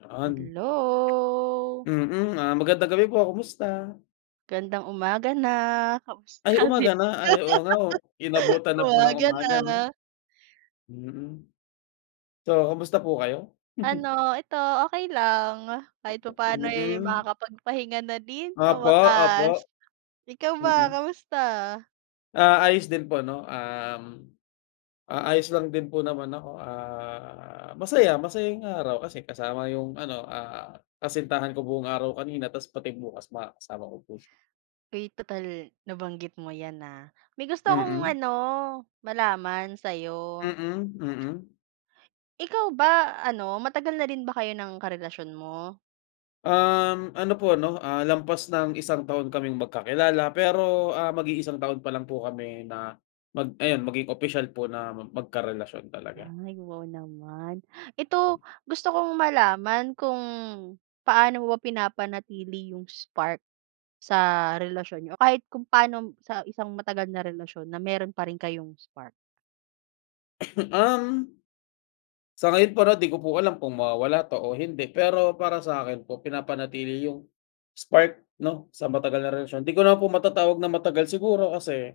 'Yan. Hello. Mm. Ah, magandang gabi po, kumusta? Gandang umaga na. Kumusta Ay, ka umaga na? Ay, oo nga o rin? inabutan na po ng Umaga umaga, 'no. na. Mm. So, kumusta po kayo? Ano, ito okey lang. Kahit papaano eh, Mm. makakapagpahinga na din sa Opo, wakas. opo. Ikaw ba, Mm. kamusta? Ah, ayos din po, 'no, um, ah, ayos lang din po naman ako, ah, masaya masaya yung araw kasi kasama yung ano, ah, kasintahan ko buong araw kanina tapos pati bukas makakasama ko po siya. Eh, total nabanggit mo yan, ah, may gusto akong Mm. ano, malaman sa'yo. Mm. Mm. Ikaw ba ano, matagal na rin ba kayo ng karelasyon mo? Um, ano po ano, ah, lampas ng isang taon kaming magkakilala, pero, ah, mag-iisang taon pa lang po kami na mag ayun maging opisyal po na mag magkarelasyon talaga. Ay wow naman. Ito gusto kong malaman kung paano mo ba pinapanatili yung spark sa relasyon niyo o kahit kung paano mo sa isang matagal na relasyon na meron pa rin kayong spark? Um sa ngayon para di ko po alam kung mawawala pa o hindi. Pero para sa'kin po pinapanatili yung, spark 'no, sa matagal na relasyon. Di ko naman po matatawag na matagal siguro kasi